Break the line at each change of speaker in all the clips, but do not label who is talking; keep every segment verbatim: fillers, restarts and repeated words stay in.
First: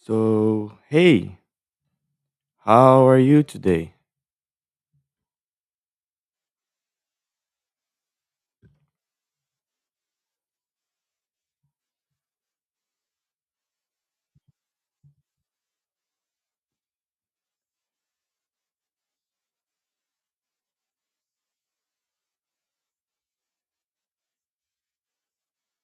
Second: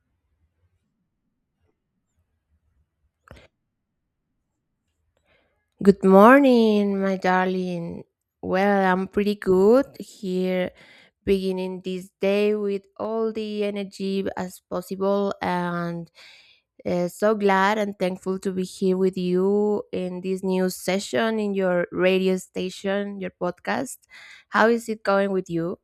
So, hey, how are you today?
Good morning, my darling. Well, I'm pretty good here, beginning this day with all the energy as possible, and uh, so glad and thankful to be here with you in this new session in your radio station, your podcast. How is it going with you?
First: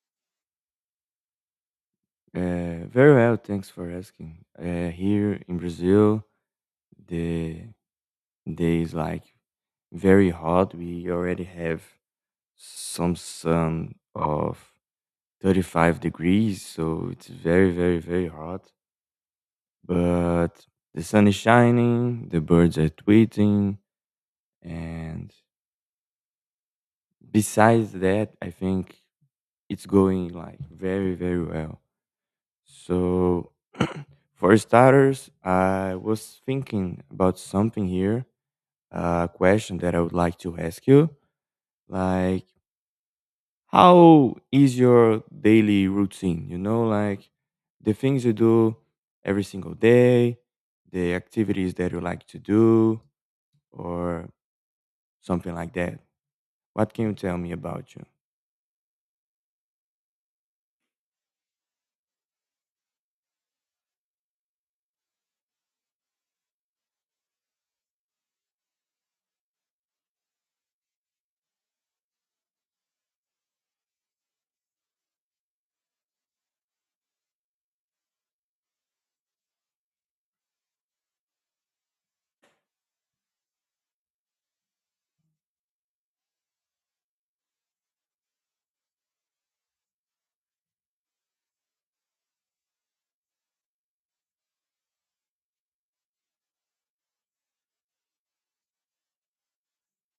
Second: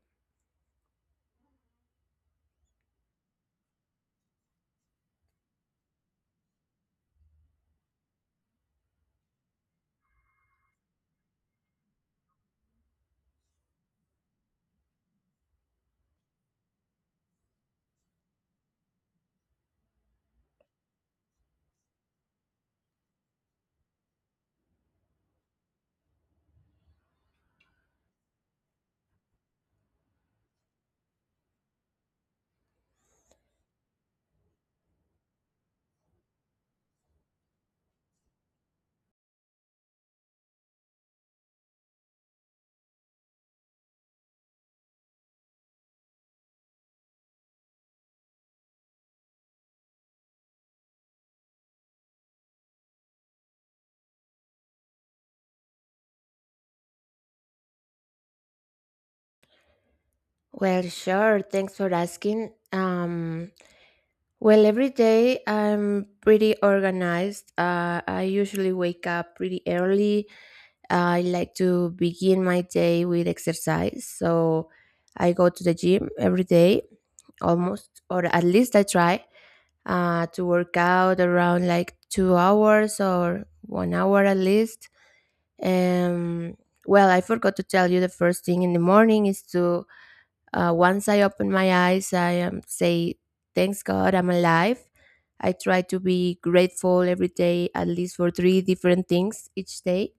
Uh, very well, thanks for asking. Uh, here in Brazil, the day is like very hot. We already have some sun of thirty-five degrees, so it's very, very, very hot. But the sun is shining, the birds are tweeting, and besides that, I think it's going like very, very well. So, for starters, I was thinking about something here, a question that I would like to ask you. Like, how is your daily routine? You know, like the things you do every single day, the activities that you like to do, or something like that. What can you tell me about you?
Well, sure. Thanks for asking. Um, well, every day I'm pretty organized. Uh, I usually wake up pretty early. I like to begin my day with exercise. So I go to the gym every day almost, or at least I try uh, to work out around like two hours or one hour at least. Um, well, I forgot to tell you, the first thing in the morning is to, uh, once I open my eyes, I um, say, thanks God, I'm alive. I try to be grateful every day, at least for three different things each day.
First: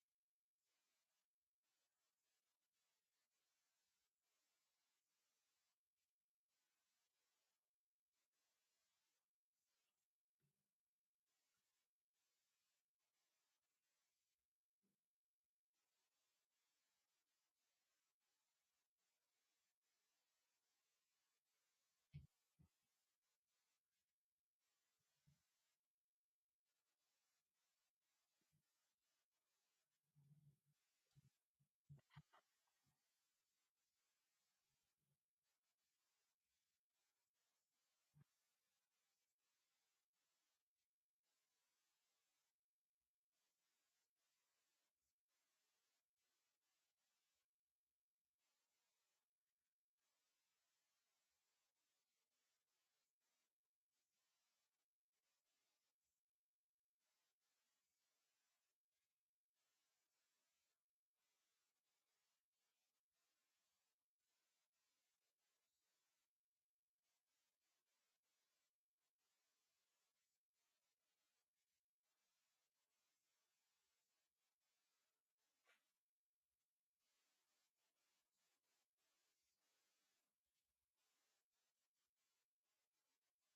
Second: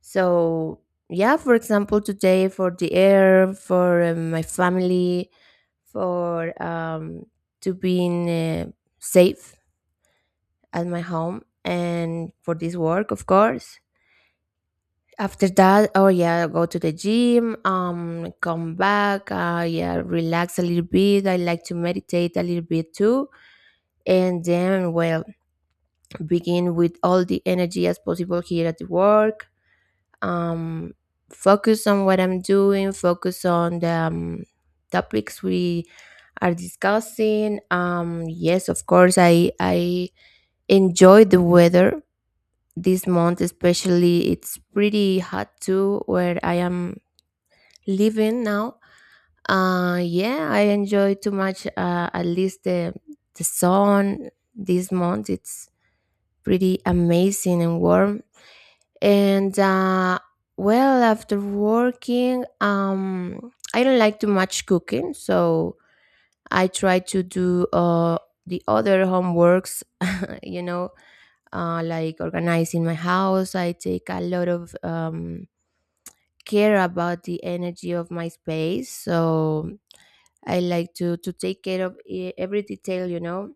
So, yeah, for example, today for the air, for uh, my family, for um, to being uh, safe at my home, and for this work, of course. After that, oh yeah, go to the gym, um, come back, uh, yeah, relax a little bit. I like to meditate a little bit too, and then, well, begin with all the energy as possible here at the work, um, focus on what I'm doing, focus on the um, topics we are discussing. Um, yes, of course, I I enjoy the weather this month, especially it's pretty hot too where I am living now. Uh, yeah, I enjoy too much. Uh, at least the the sun this month, it's pretty amazing and warm. And uh, well, after working, um, I don't like too much cooking, so I try to do uh, the other homeworks. uh, You know, uh, like organizing my house. I take a lot of um, care about the energy of my space, so I like to to take care of e- every detail. You know,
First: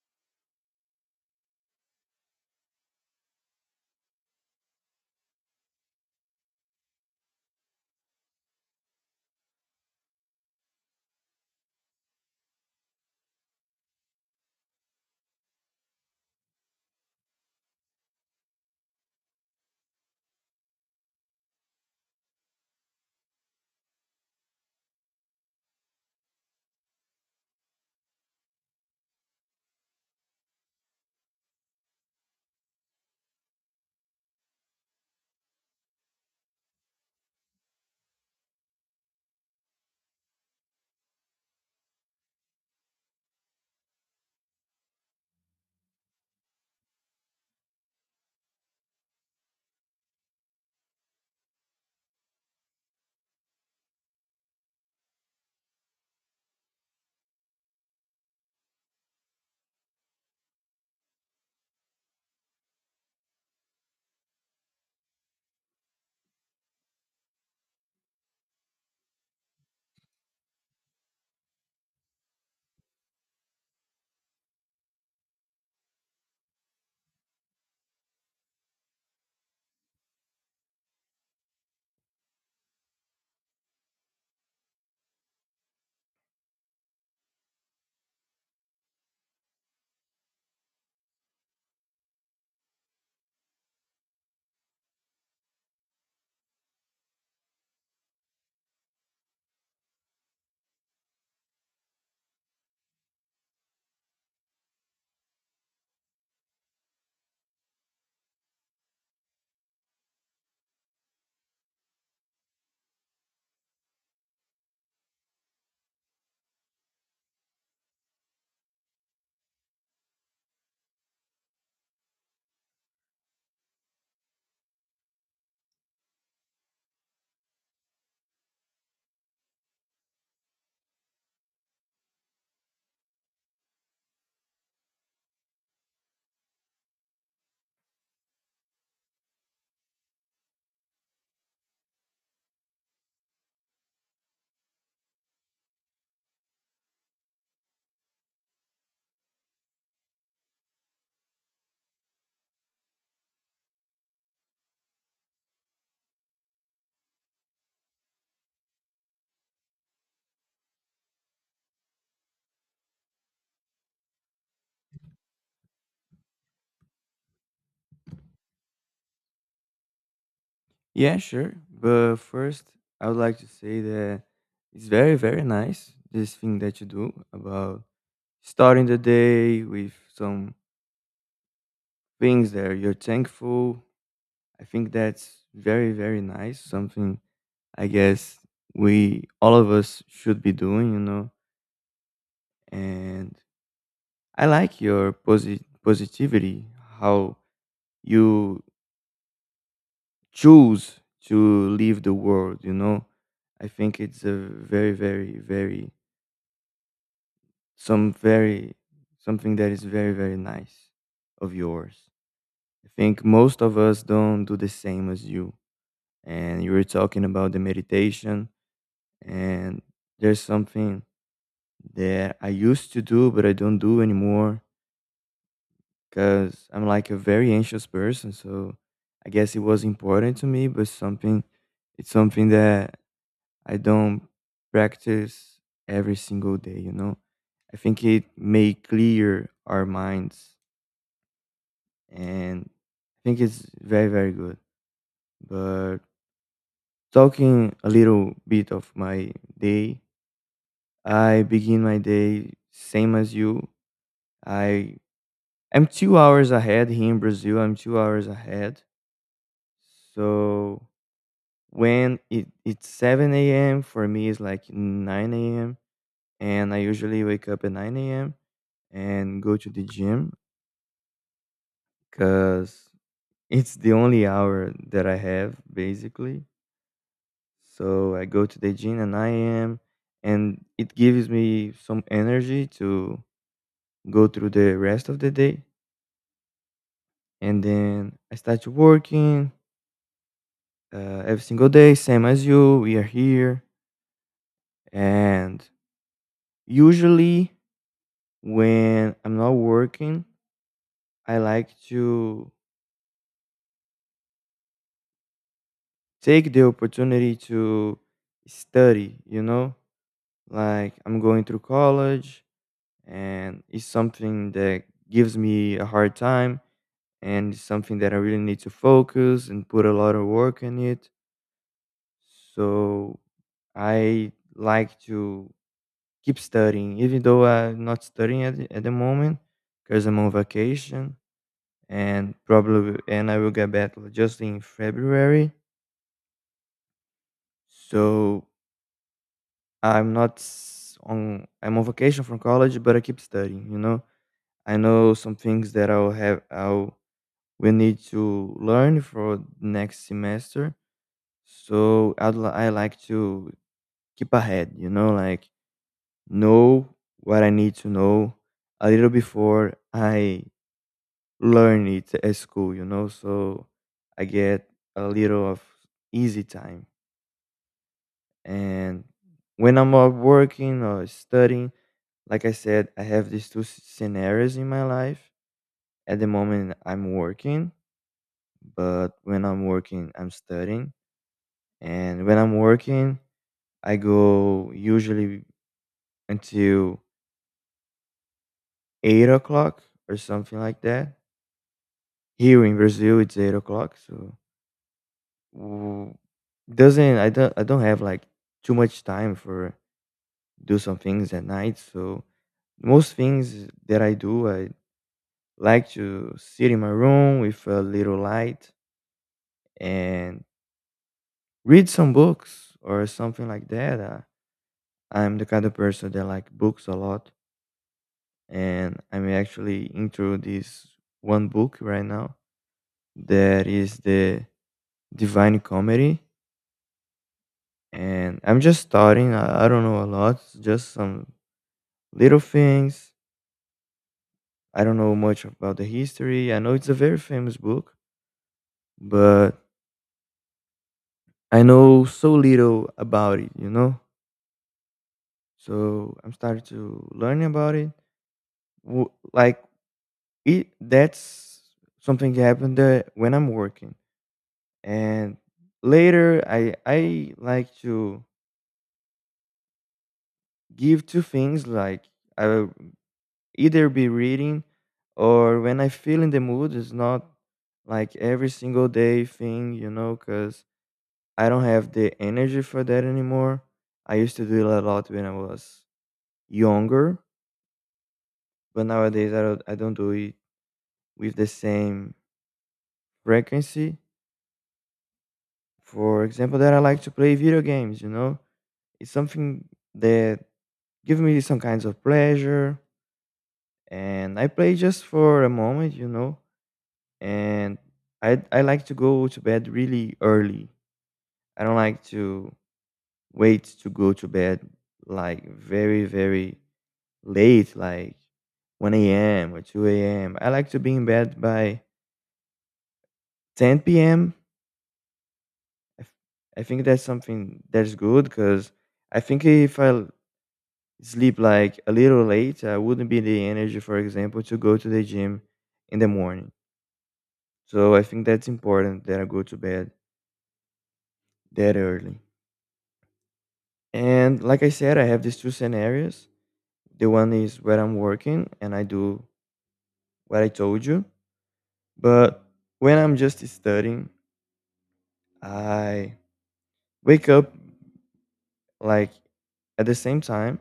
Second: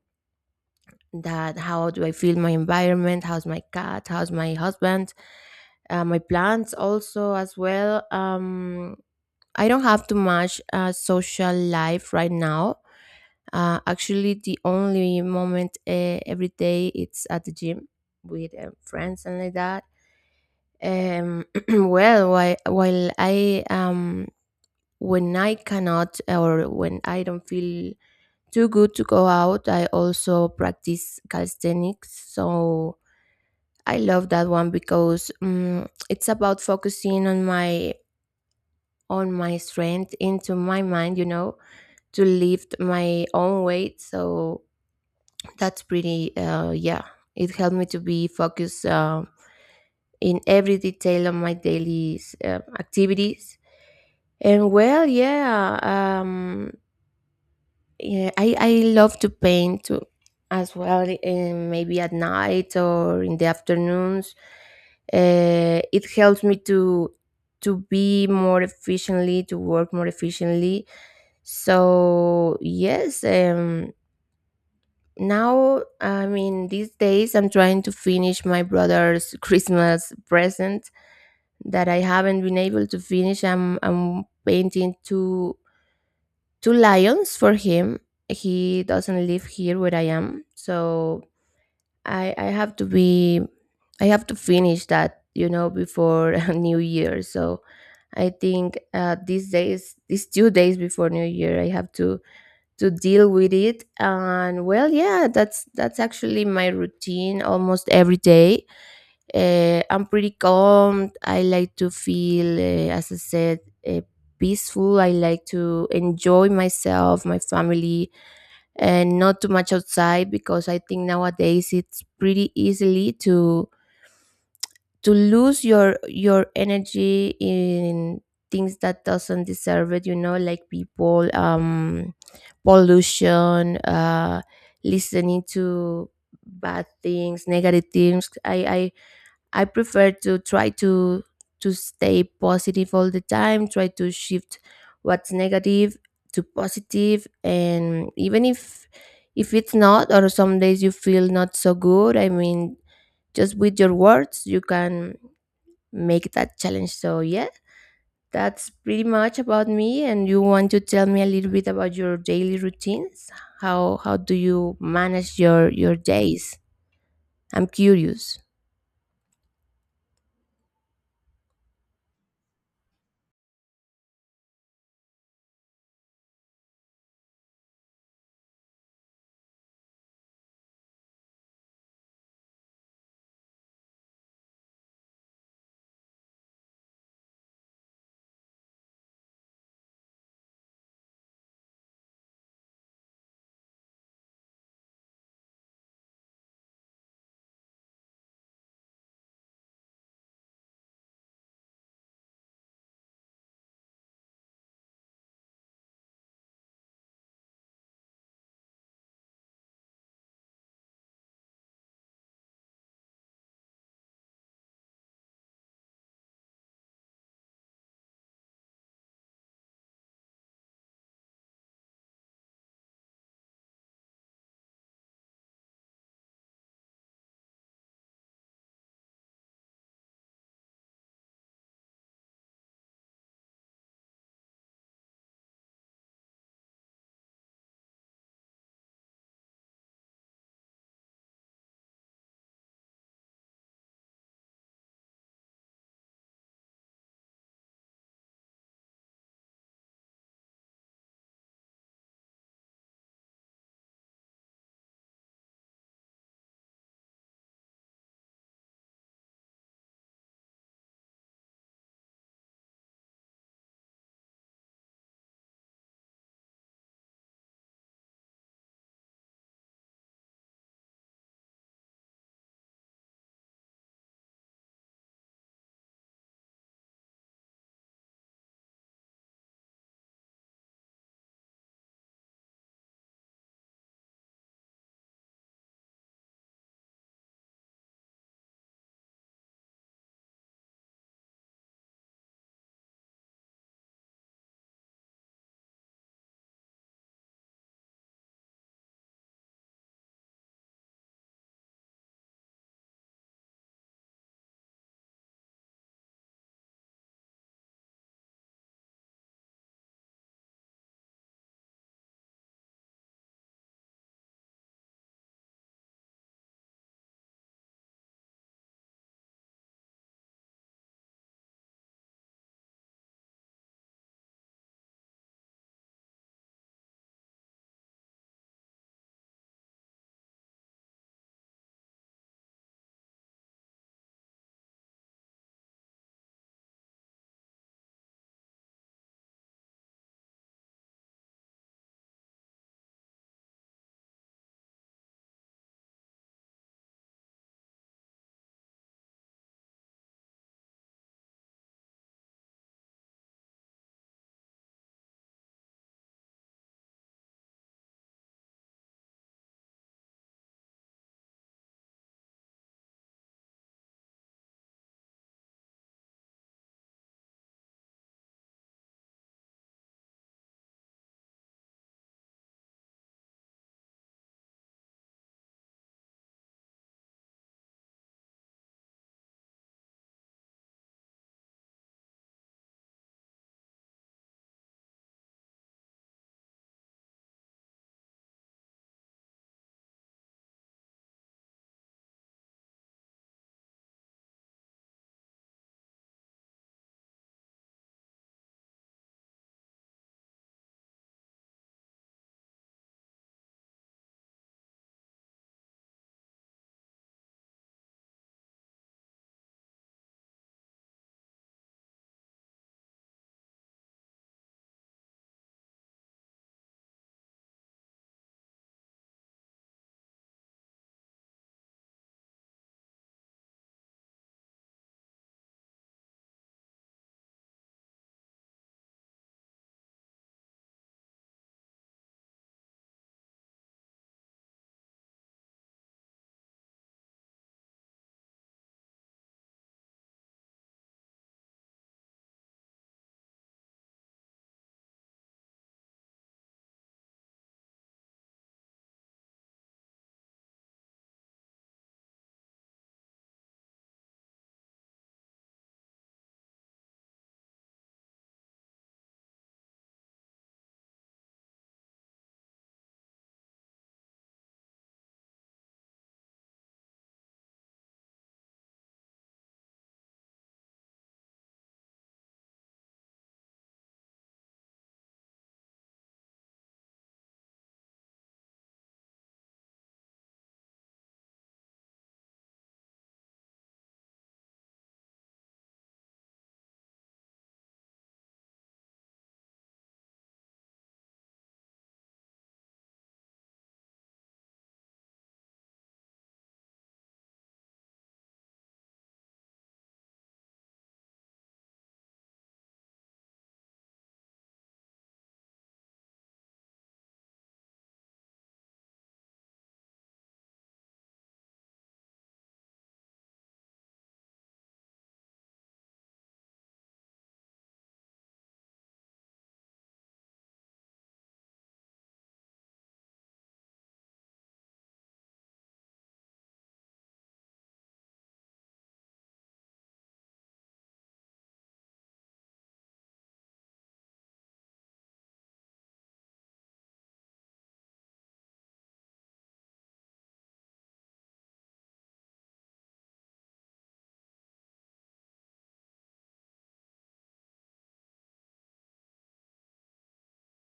that, how do I feel my environment, how's my cat, how's my husband, uh, my plants also as well. um I don't have too much uh, social life right now. uh, actually the only moment uh, every day it's at the gym with uh, friends and like that. um well, while, while i um when I cannot or when I don't feel too good to go out, I also practice calisthenics. So I love that one because um, it's about focusing on my on my strength into my mind, you know, to lift my own weight. So that's pretty. Uh, yeah, it helped me to be focused uh, in every detail of my daily uh, activities. And well, yeah, um, yeah i i love to paint too as well. Eh, maybe at night or in the afternoons, uh, it helps me to to be more efficiently, to work more efficiently. So yes, um now, I mean, these days I'm trying to finish my brother's Christmas present that I haven't been able to finish. I'm i'm painting two two lions for him. He doesn't live here where I am, so I I have to be, I have to finish that, you know, before New Year. So I think uh, these days, these two days before New Year, I have to to deal with it. And well, yeah, that's that's actually my routine almost every day. Uh, I'm pretty calm. I like to feel, uh, as I said, uh, peaceful. I like to enjoy myself, my family, and not too much outside because I think nowadays it's pretty easily to to lose your your energy in things that doesn't deserve it. You know, like people, um, pollution, uh, listening to bad things, negative things. I I I prefer to try to to stay positive all the time, try to shift what's negative to positive. And even if if it's not, or some days you feel not so good, I mean, just with your words you can make that challenge. So yeah, that's pretty much about me. And you, want to tell me a little bit about your daily routines? How how do you manage your your days? I'm curious.
Yeah, sure. But first, I would like to say that it's very, very nice, this thing that you do about starting the day with some things that you're thankful. I think that's very, very nice. Something I guess we all of us should be doing, you know. And I like your posi- positivity, how you choose to leave the world, you know. I think it's a very, very, very some very something that is very, very nice of yours. I think most of us don't do the same as you, and you were talking about the meditation. And there's something that I used to do but I don't do anymore because I'm like a very anxious person, so I guess it was important to me, but something it's something that I don't practice every single day, you know. I think it may clear our minds, and I think it's very, very good. But talking a little bit of my day, I begin my day same as you. I I'm two hours ahead here in Brazil. I'm two hours ahead. So when it, it's seven a m for me, it's like nine a m. And I usually wake up at nine a m and go to the gym because it's the only hour that I have, basically. So I go to the gym at nine a m, and it gives me some energy to go through the rest of the day. And then I started working, uh, every single day, same as you. We are here. And usually, when I'm not working, I like to take the opportunity to study, you know? Like, I'm going through college, and it's something that gives me a hard time, and it's something that I really need to focus and put a lot of work in it. So, I like to keep studying, even though I'm not studying at the, at the moment because I'm on vacation, and probably and I will get back just in February. So I'm not s- on I'm on vacation from college, but I keep studying. You know, I know some things that I'll have I'll will need to learn for next semester. So I'd li- I like to keep ahead. You know, like, know what I need to know a little before I learn it at school, you know. So I get a little of easy time. And when I'm out working or studying, like I said, I have these two s- scenarios in my life. At the moment, I'm working, but when I'm working, I'm studying. And when I'm working, I go usually until eight o'clock or something like that. Here in Brazil, it's eight o'clock, so w- doesn't I don't I don't have like too much time for do some things at night. So most things that I do, I like to sit in my room with a little light and read some books or something like that. Uh, I'm the kind of person that like books a lot, and I'm actually into this one book right now that is the Divine Comedy, and I'm just starting. I, I don't know a lot, just some little things. I don't know much about the history. I know it's a very famous book, but I know so little about it, you know? So I'm starting to learn about it. W- Like, it, that's something that happened that when I'm working. And later, I, I like to give two things, like I will either be reading, or when I feel in the mood. It's not like every single day thing, you know, cause. I don't have the energy for that anymore. I used to do it a lot when I was younger, but nowadays I don't, I don't do it with the same frequency. For example, that I like to play video games, you know? It's something that gives me some kinds of pleasure, and I play just for a moment, you know? And I I like to go to bed really early. I don't like to wait to go to bed like very, very late, like one a m or two a m. I like to be in bed by ten p m. I, f- I think that's something that's good because I think if I l- sleep like a little late, I wouldn't be the energy, for example, to go to the gym in the morning. So I think that's important that I go to bed that early. And like I said, I have these two scenarios. The one is where I'm working and I do what I told you. But when I'm just studying, I wake up like at the same time,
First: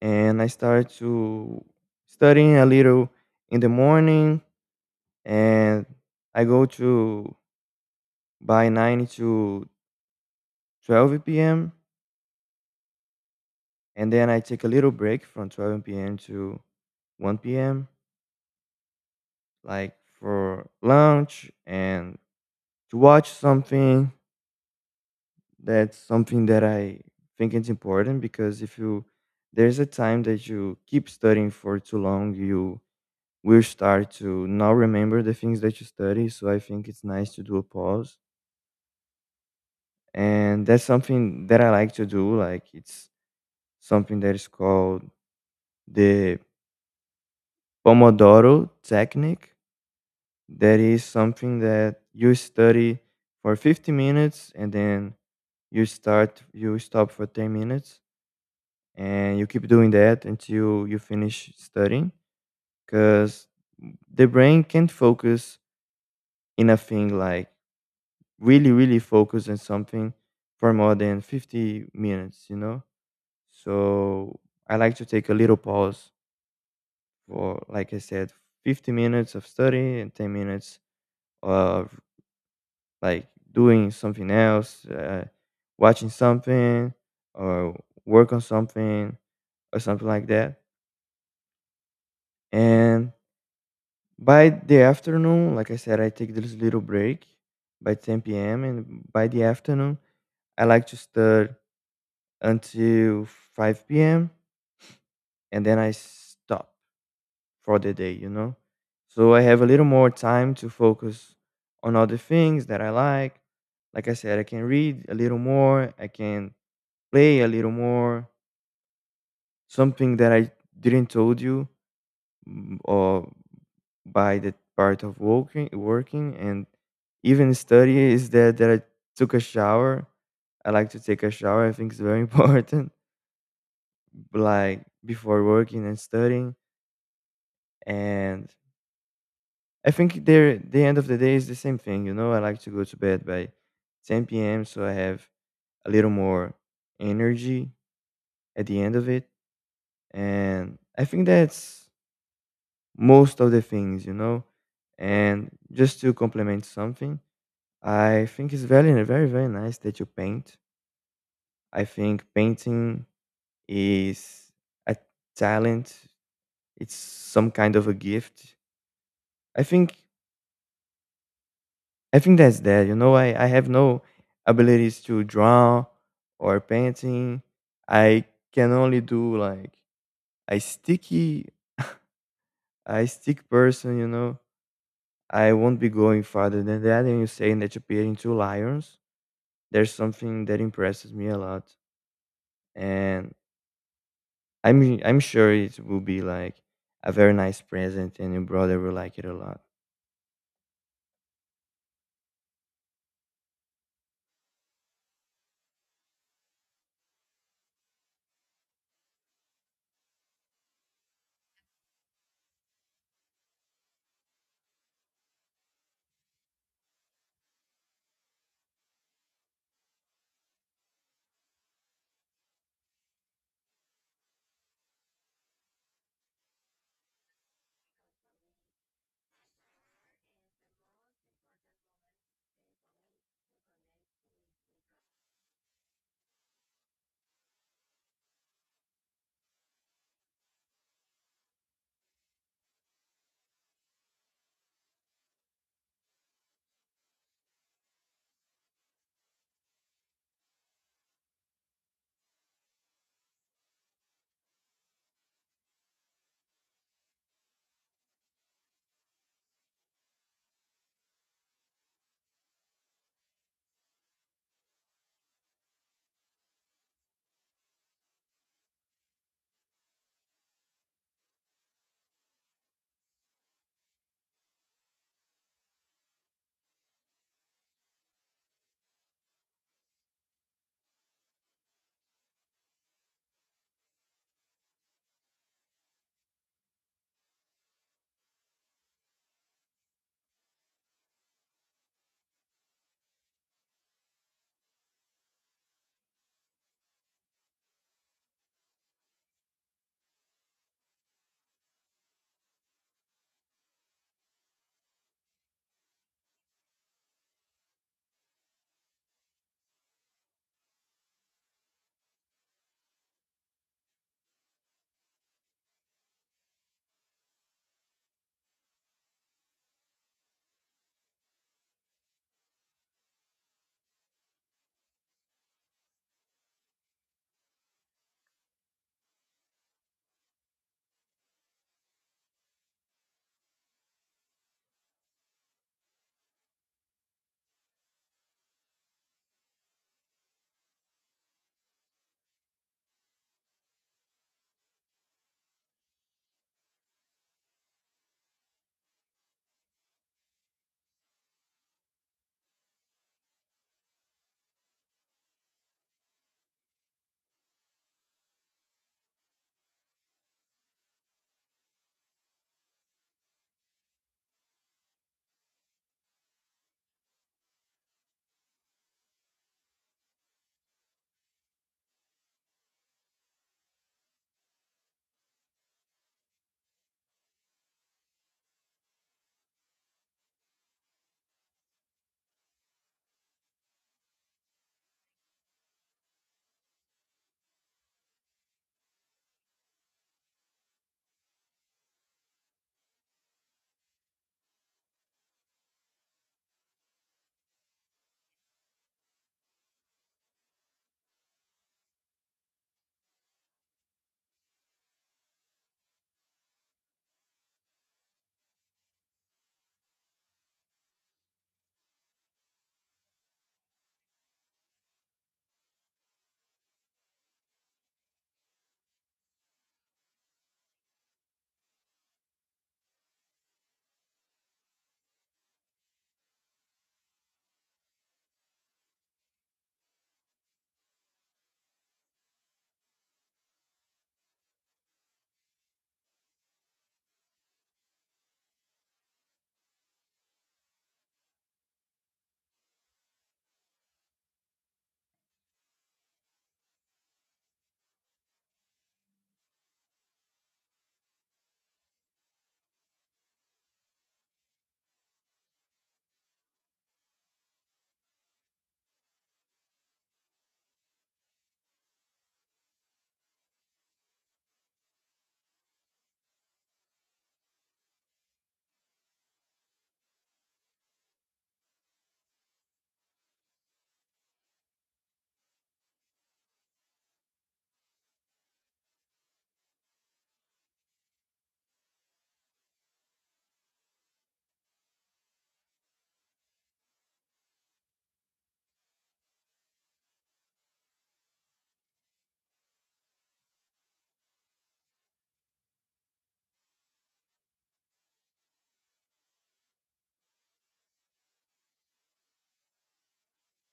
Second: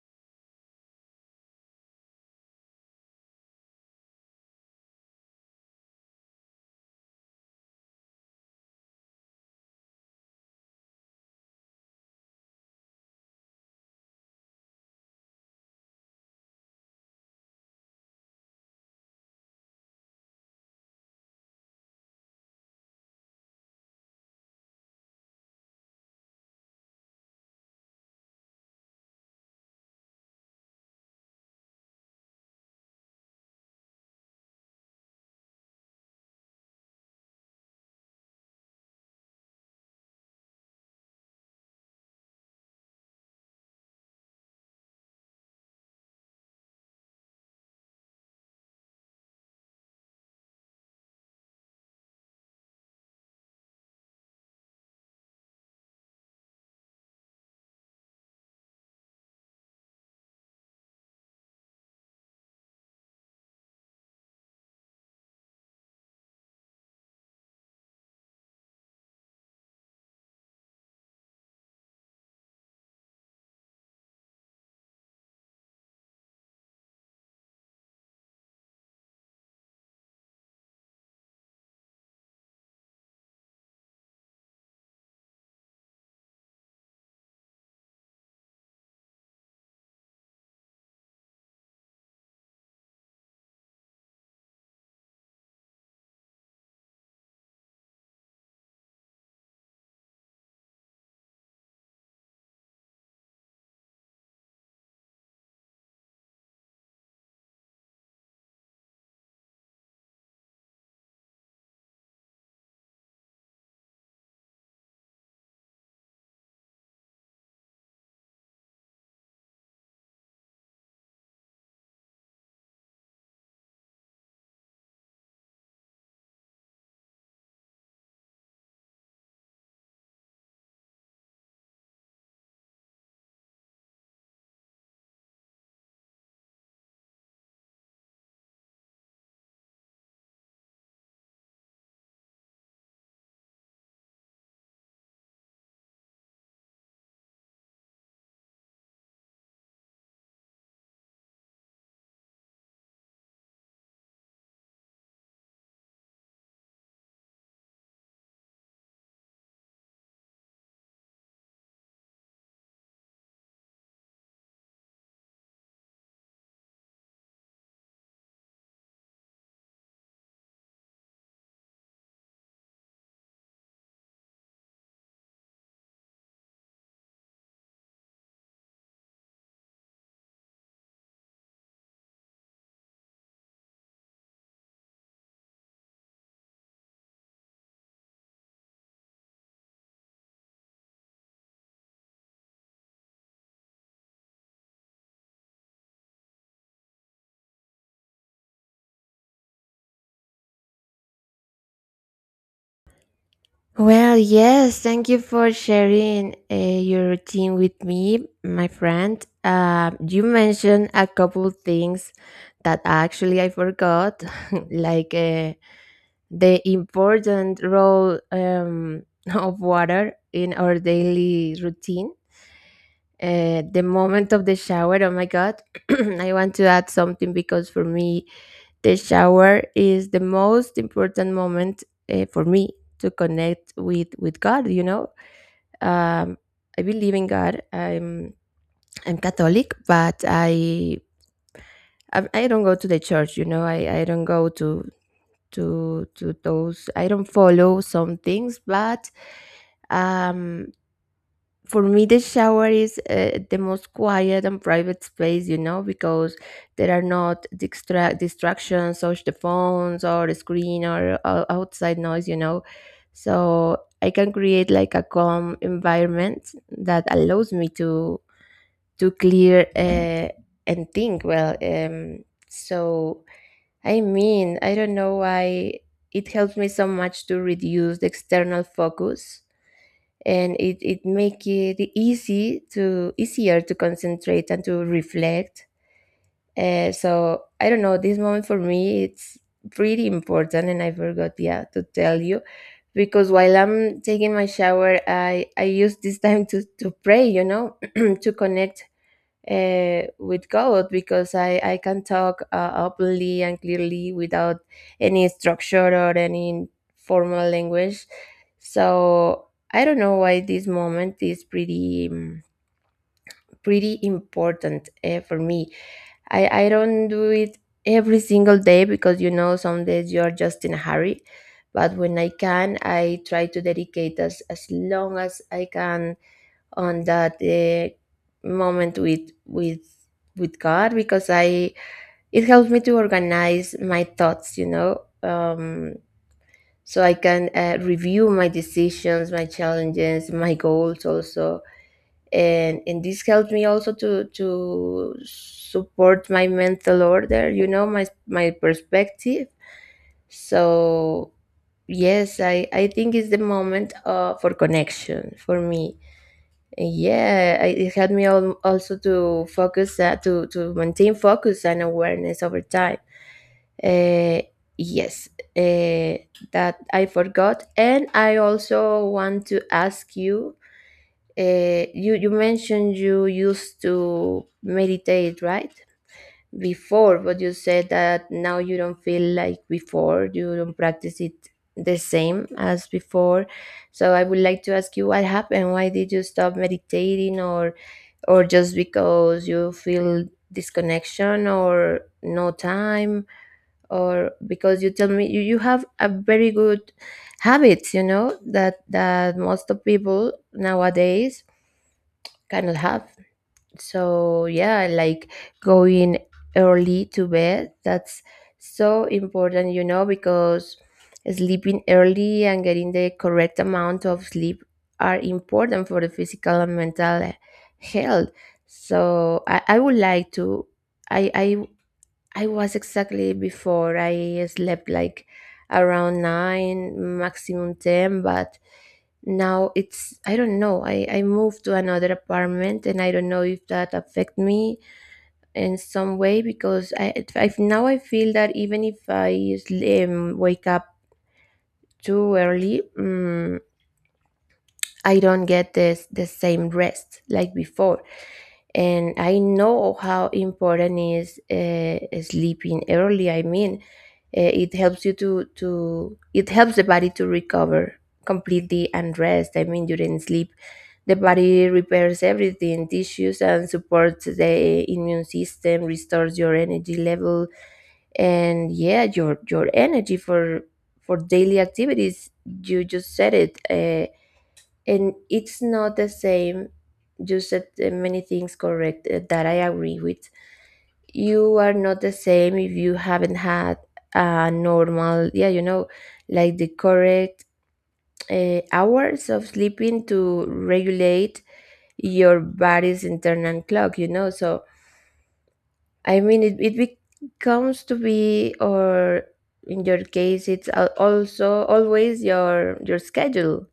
and I started to studying a little in the morning, and I go to by nine to twelve p m, and then I take a little break from twelve p m to one p m, like for lunch and to watch something. That's something that I think it's important because if you there's a time that you keep studying for too long, you will start to now remember the things that you study. So I think it's nice to do a pause. And that's something that I like to do. Like, it's something that is called the Pomodoro technique. That is something that you study for fifty minutes and then you start, you stop for ten minutes, and you keep doing that until you finish studying because the brain can't focus in a thing, like really, really focus on something for more than fifty minutes, you know. So I like to take a little pause for, like I said, fifty minutes of study and ten minutes of, like, doing something else, uh, watching something, or work on something, or something like that. And by the afternoon, like I said, I take this little break by ten p m, and by the afternoon I like to study until five p m, and then I stop for the day, you know? So I have a little more time to focus on other things that I like. Like I said, I can read a little more, I can play a little more. Something that I didn't told you, mm, or by the part of working working and even study, is that that I took a shower. I like to take a shower. I think it's very important. Like before working and studying. And I think there the end of the day is the same thing, you know. I like to go to bed by ten p m, so I have a little more energy at the end of it. And I think that's most of the things, you know. And just to complement something, I think it's very, very, very nice that you paint. I think painting is a talent, it's some kind of a gift. i think I think that's that. You know, I, I have no abilities to draw or painting. I can only do like a sticky, a stick person. You know, I won't be going farther than that. And you saying that you're painting two lions, there's something that impresses me a lot, and I'm I'm sure it will be like a very nice present, and your brother will like it a lot.
Well, yes, thank you for sharing uh, your routine with me, my friend. Uh, you mentioned a couple things that actually I forgot, like uh, the important role um, of water in our daily routine. Uh, the moment of the shower, oh my God, I want to add something because, for me, the shower is the most important moment uh, for me to connect with with God. You know, um, I believe in God. I'm I'm Catholic, but I I, I don't go to the church. You know, I, I don't go to to to those. I don't follow some things, but um for me the shower is uh, the most quiet and private space, you know, because there are not distra- distractions such the phones or the screen or o- outside noise, you know. So I can create like a calm environment that allows me to to clear uh, and think well. Um so I mean, I don't know why it helps me so much to reduce the external focus, and it, it make it easy to easier to concentrate and to reflect. Uh, so I don't know, this moment for me, it's pretty important, and I forgot, yeah, to tell you. Because while I'm taking my shower, i i use this time to to pray, you know, to connect uh, with God, because I, I can talk uh, openly and clearly without any structure or any formal language. So I don't know why this moment is pretty um, pretty important uh, for me. I, I don't do it every single day because, you know, some days you are just in a hurry. But when I can, I try to dedicate as, as long as I can on that uh, moment with with with God, because I, it helps me to organize my thoughts, you know. Um, so I can uh, review my decisions, my challenges, my goals also, and and this helps me also to to support my mental order, you know, my my perspective. So yes, I I think it's the moment uh, for connection for me. Yeah, I- it helped me al- also to focus that to to maintain focus and awareness over time. uh, yes, uh, that I forgot. And I also want to ask you, uh, you you mentioned you used to meditate, right, before, but you said that now you don't feel like before, you don't practice it the same as before. So I would like to ask you, what happened? Why did you stop meditating? or or just because you feel disconnection or no time? Or because, you tell me, you, you have a very good habits, you know, that that most of people nowadays cannot have. So yeah, like going early to bed, that's so important, you know, because sleeping early and getting the correct amount of sleep are important for the physical and mental health. So i, I would like to, I, I I was exactly before, I slept like around nine maximum ten, but now it's, I don't know, i i moved to another apartment and I don't know if that affect me in some way. Because i, it- I now I feel that even if I sl- um, wake up too early, um, I don't get this the same rest like before. And I know how important is uh, sleeping early. I mean, uh, it helps you to to it helps the body to recover completely and rest. I mean, during sleep, the body repairs everything, tissues, and supports the immune system, restores your energy level, and yeah, your your energy for for daily activities. You just said it. Uh, and it's not the same. You said uh, many things correct uh, that I agree with. You are not the same if you haven't had a normal, yeah, you know, like the correct uh, hours of sleeping to regulate your body's internal clock, you know. So I mean, it, it becomes to be, or in your case, it's al- also always your your schedule,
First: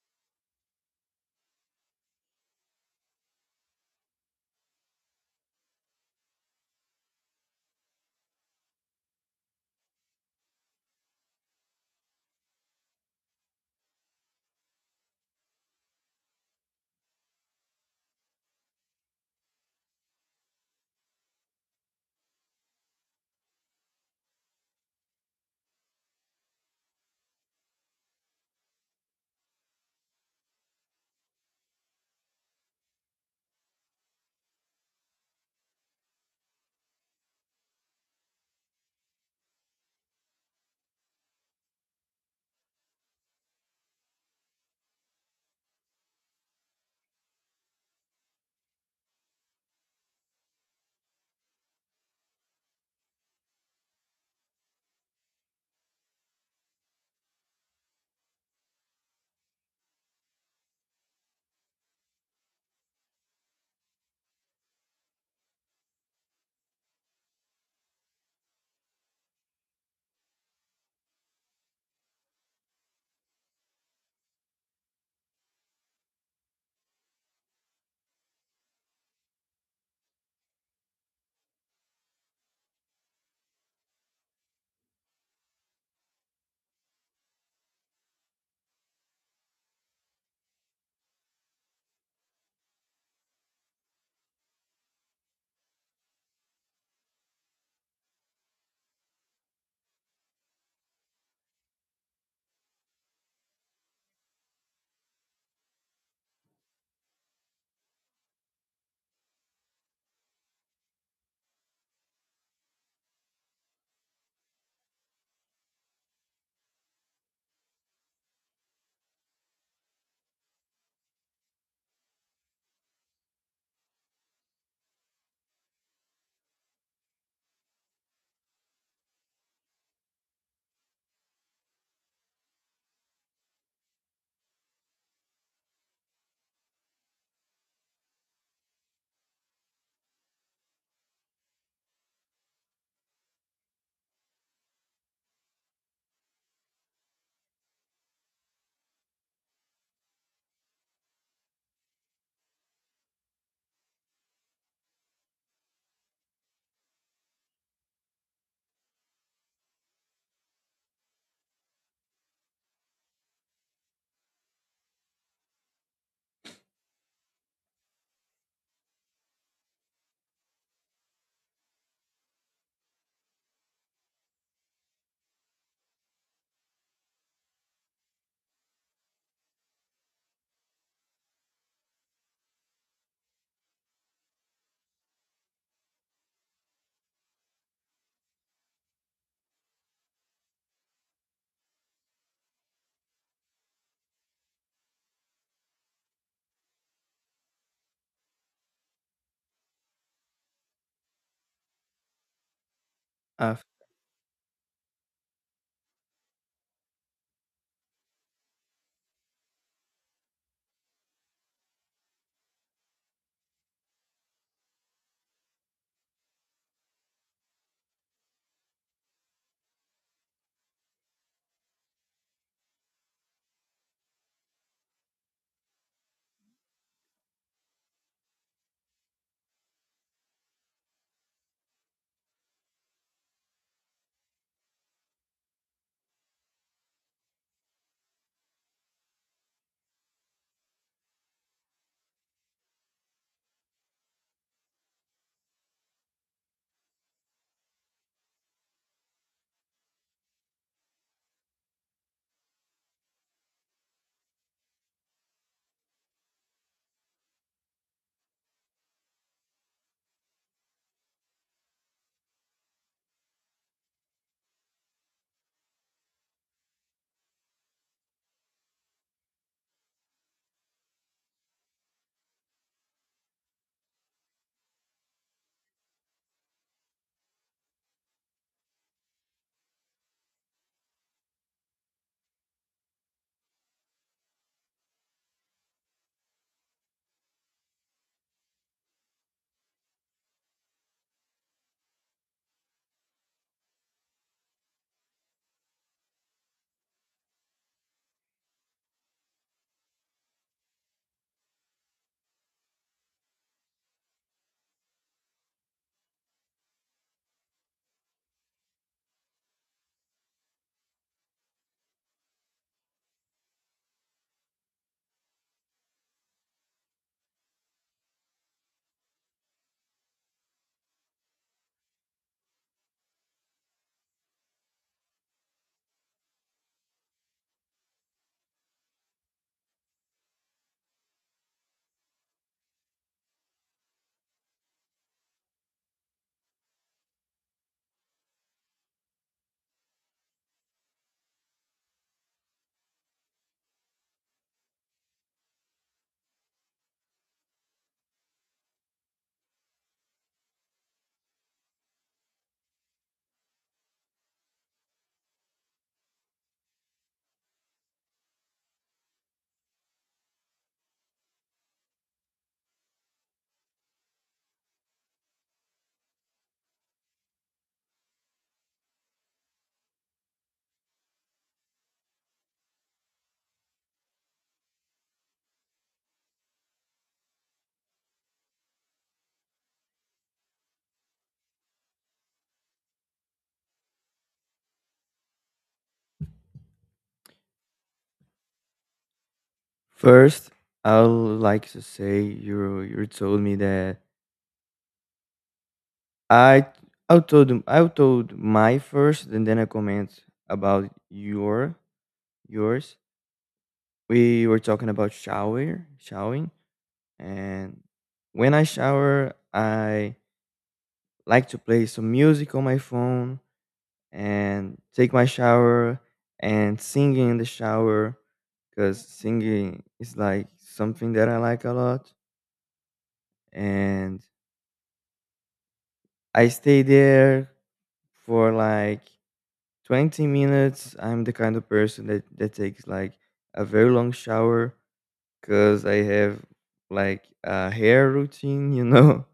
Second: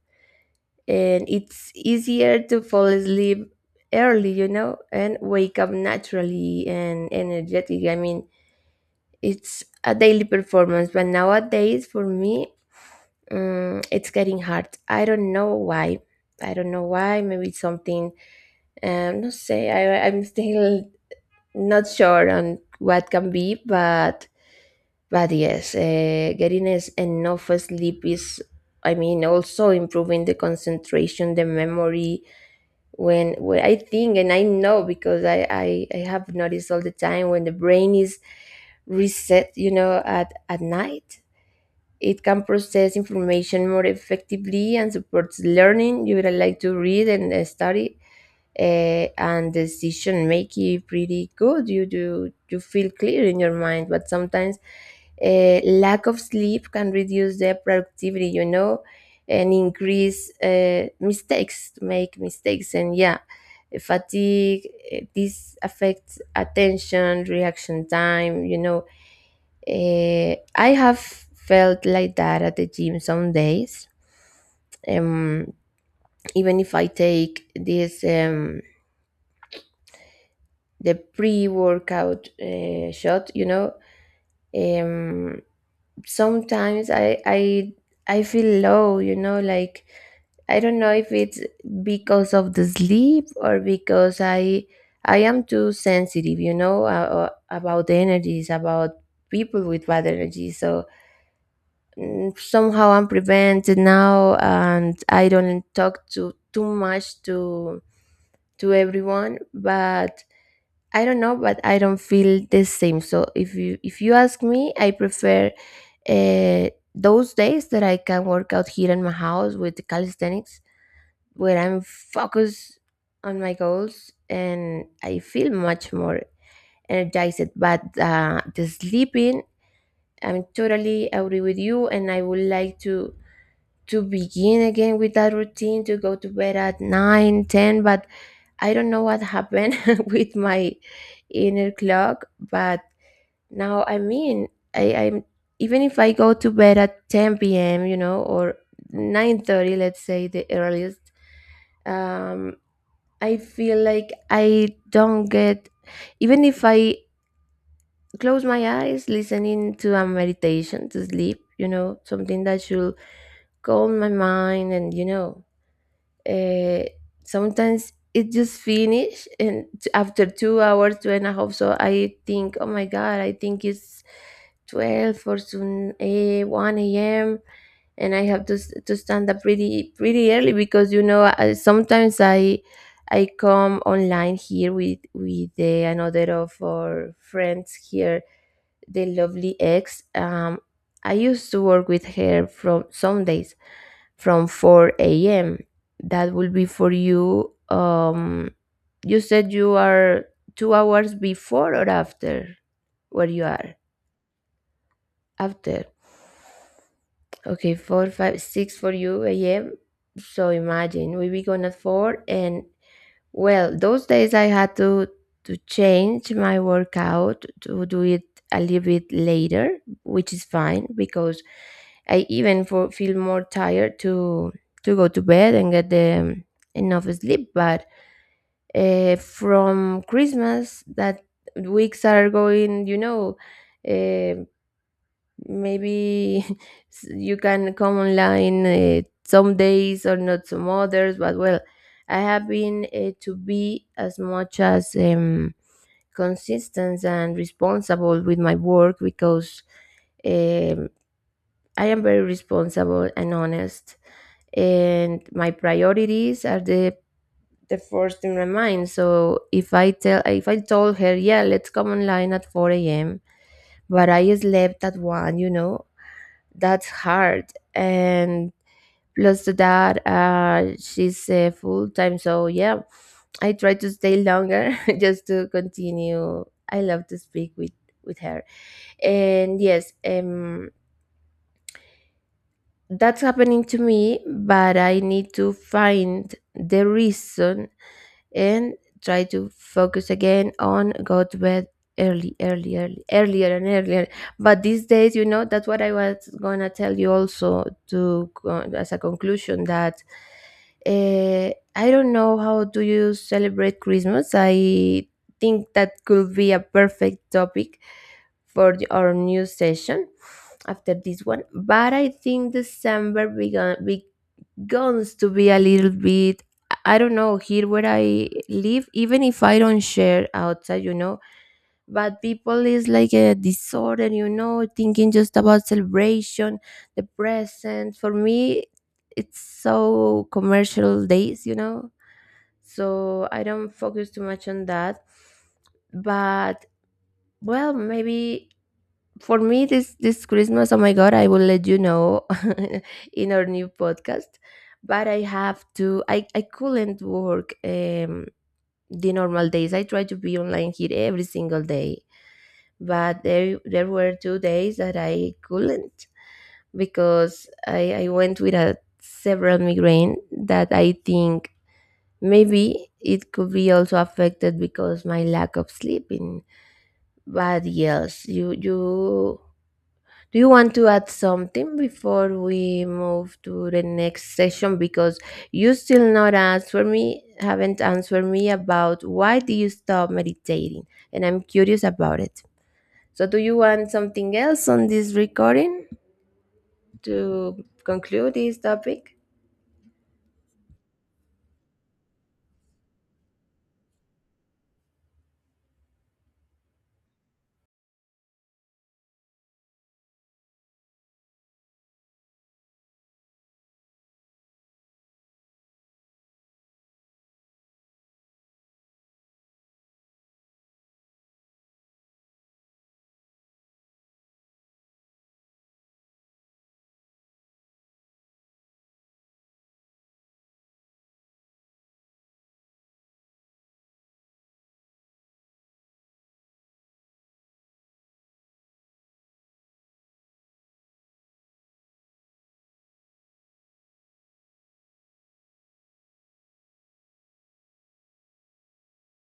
and it's easier to fall asleep early, you know, and wake up naturally and energetic. I mean, it's a daily performance, but nowadays for me, um, it's getting hard. I don't know why. I don't know why, maybe it's something, um not say, I, I'm still not sure on what can be. but but yes, uh, getting is enough sleep is, I mean, also improving the concentration, the memory. When when I think, and I know because I, I I have noticed all the time, when the brain is reset, you know, at at night, it can process information more effectively and supports learning. You would like to read and uh, study, uh, and decision making pretty good. You do you feel clear in your mind, but sometimes uh, lack of sleep can reduce their productivity. You know, and increase uh, mistakes, to make mistakes, and yeah, fatigue. uh, This affects attention, reaction time. You know, Eh, I have felt like that at the gym some days. Um, Even if I take this um, the pre-workout uh, shot, you know, um, sometimes I I I feel low, you know, like I don't know if it's because of the sleep or because I I am too sensitive, you know, uh, uh, about the energies, about people with bad energy. So mm, somehow I'm prevented now, and I don't talk to too much to to everyone. But I don't know, but I don't feel the same. So if you if you ask me, I prefer uh, those days that I can work out here in my house with the calisthenics, where I'm focused on my goals and I feel much more energized. But uh, the sleeping, I'm totally agree with you, and I would like to to begin again with that routine to go to bed at nine, ten, but I don't know what happened with my inner clock. But now, I mean, i i'm, even if I go to bed at ten p.m, you know, or nine thirty, let's say the earliest. um I feel like I don't get, even if I close my eyes listening to a meditation to sleep, you know, something that should calm my mind. And, you know, uh, sometimes it just finish and t- after two hours, two and a half, so I think, oh my god, I think it's twelve or soon a one a.m, and I have to, s- to stand up pretty pretty early, because you know I, sometimes i i come online here with with the, another of our friends here, the lovely ex, um I used to work with her from some days, from four a m. That will be for you. Um, you said you are two hours before or after where you
Uh,
are? After. Okay, four, five, six for you a m. So imagine we begin at four, and well, those days I had to to change my workout to do it a little bit later, which is fine because I even for, feel more tired to to go to bed and get the um, enough sleep. But uh, from Christmas, that weeks are going, you know, eh, maybe you can come online uh, some days or not some others. But well, I have been uh, to be as much as um, consistent and responsible with my work, because um, I am very responsible and honest, and my priorities are the the first in my mind. So if i tell if i told her, yeah, let's come online at four a.m, but I slept at one, you know that's hard. And plus to that, uh she's uh, full time, so yeah, I try to stay longer just to continue. I love to speak with with her. And yes, um that's happening to me, but I need to find the reason, and try to focus again on go to bed early early early earlier and earlier. But these days, you know that's what I was gonna tell you also, to co- as a conclusion, that uh, I don't know how do you celebrate Christmas. I think that could be a perfect topic for the- our new session after this one. But I think December began guns to be a little bit, I don't know, here where I live, even if I don't share outside, you know but people is like a disorder, you know thinking just about celebration. The present for me, it's so commercial days, you know so I don't focus too much on that. But well, maybe for me this this Christmas, oh my god, I will let you know in our new podcast. But I have to I I couldn't work. Um the normal days I try to be online here every single day, but there there were two days that I couldn't, because i i went with a several migraine that I think maybe it could be also affected because my lack of sleeping. But yes, you you. Do you want to add something before we move to the next session? Because you still not answer me, haven't answered me about why do you stop meditating, and I'm curious about it. So, do you want something else on this recording to conclude this topic?
First, I would like to say you you told me that I I told I told my first, and then I comment about your yours. We were talking about shower, showering, and when I shower, I like to play some music on my phone and take my shower and singing in the shower because singing is like something that I like a lot. And I stay there for like twenty minutes. I'm the kind of person that that takes like a very long shower because I have like a hair routine, you know.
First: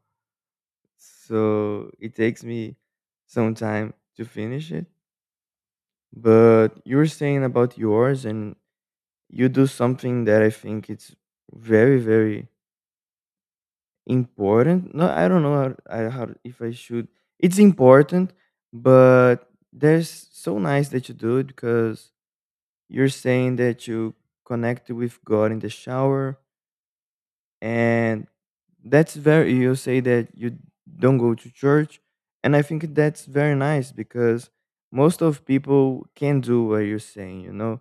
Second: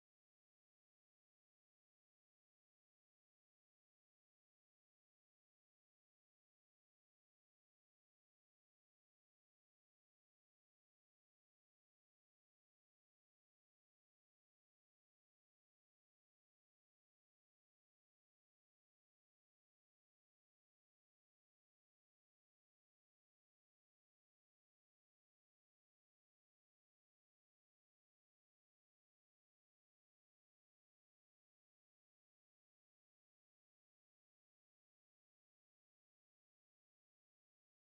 So it takes me some time to finish it. But you were saying about yours, and you do something that I think it's very, very important. No, I don't know how, I, how if I should. It's important, but there's so nice that you do it because you're saying that you connect with God in the shower. And that's very, you say that you don't go to church. And I think that's very nice because most of people can do what you're saying, you know,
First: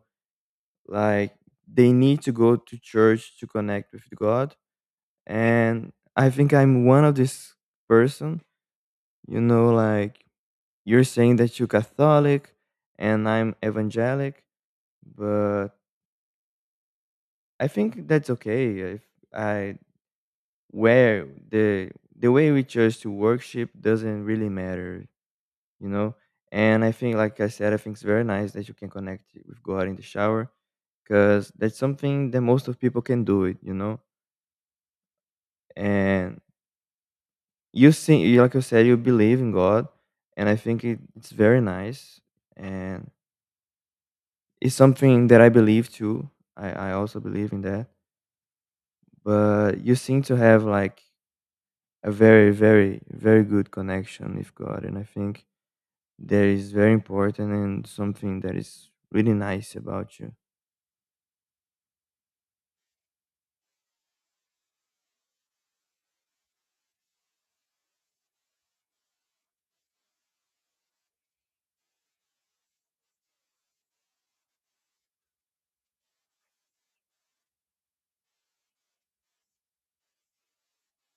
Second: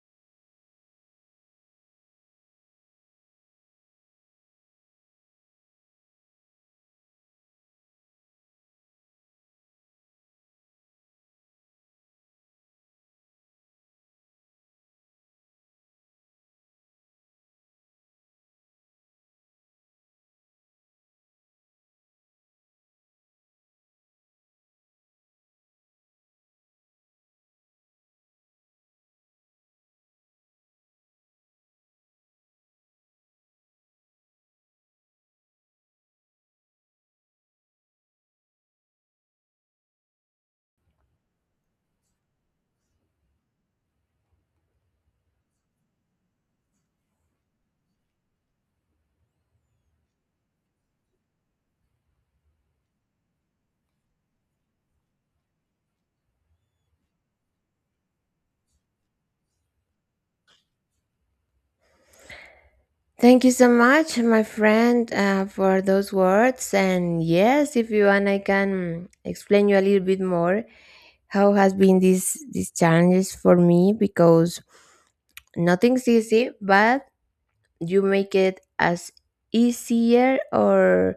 like they need to go to church to connect with God. And I think I'm one of this person, you know, like, you're saying that you're Catholic and I'm evangelic. But I think that's okay, if I where the the way we chose to worship doesn't really matter, you know. And I think, like I said, I think it's very nice that you can connect with God in the shower because that's something that most of people can do it, you know. And you see, like you said, you believe in God, and I think it, it's very nice, and it's something that I believe too. I I also believe in that, but you seem to have like a very, very, very good connection with God. And I think that is very important and something that is really nice about you.
Thank you so much, my friend, uh, for those words. And yes, if you want, I can explain you a little bit more how has been this these challenges for me, because nothing's easy, but you make it as easier or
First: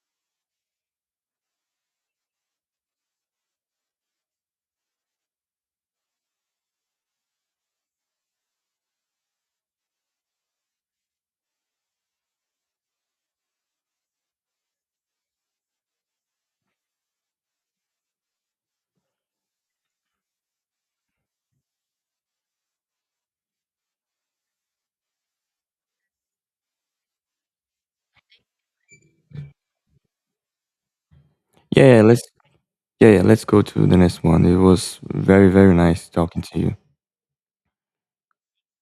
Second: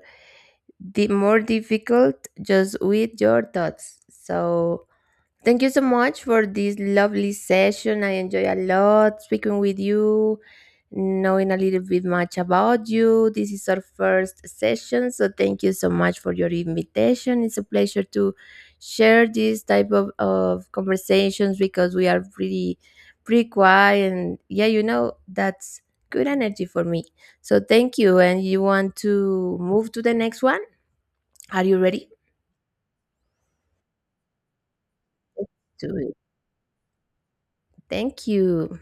the more difficult just with your thoughts. So thank you so much for this lovely session. I enjoy a lot speaking with you, knowing a little bit much about you. This is our first session, so thank you so much for your invitation. It's a pleasure to share this type of, of conversations, because we are pretty pretty quiet, and yeah, you know, that's good energy for me. So thank you. And you want to move to the next one? Are you
Yeah, yeah,
ready?
let's yeah, yeah, let's go to the next one. It was very, very
To
nice
it.
talking to you.
Thank you.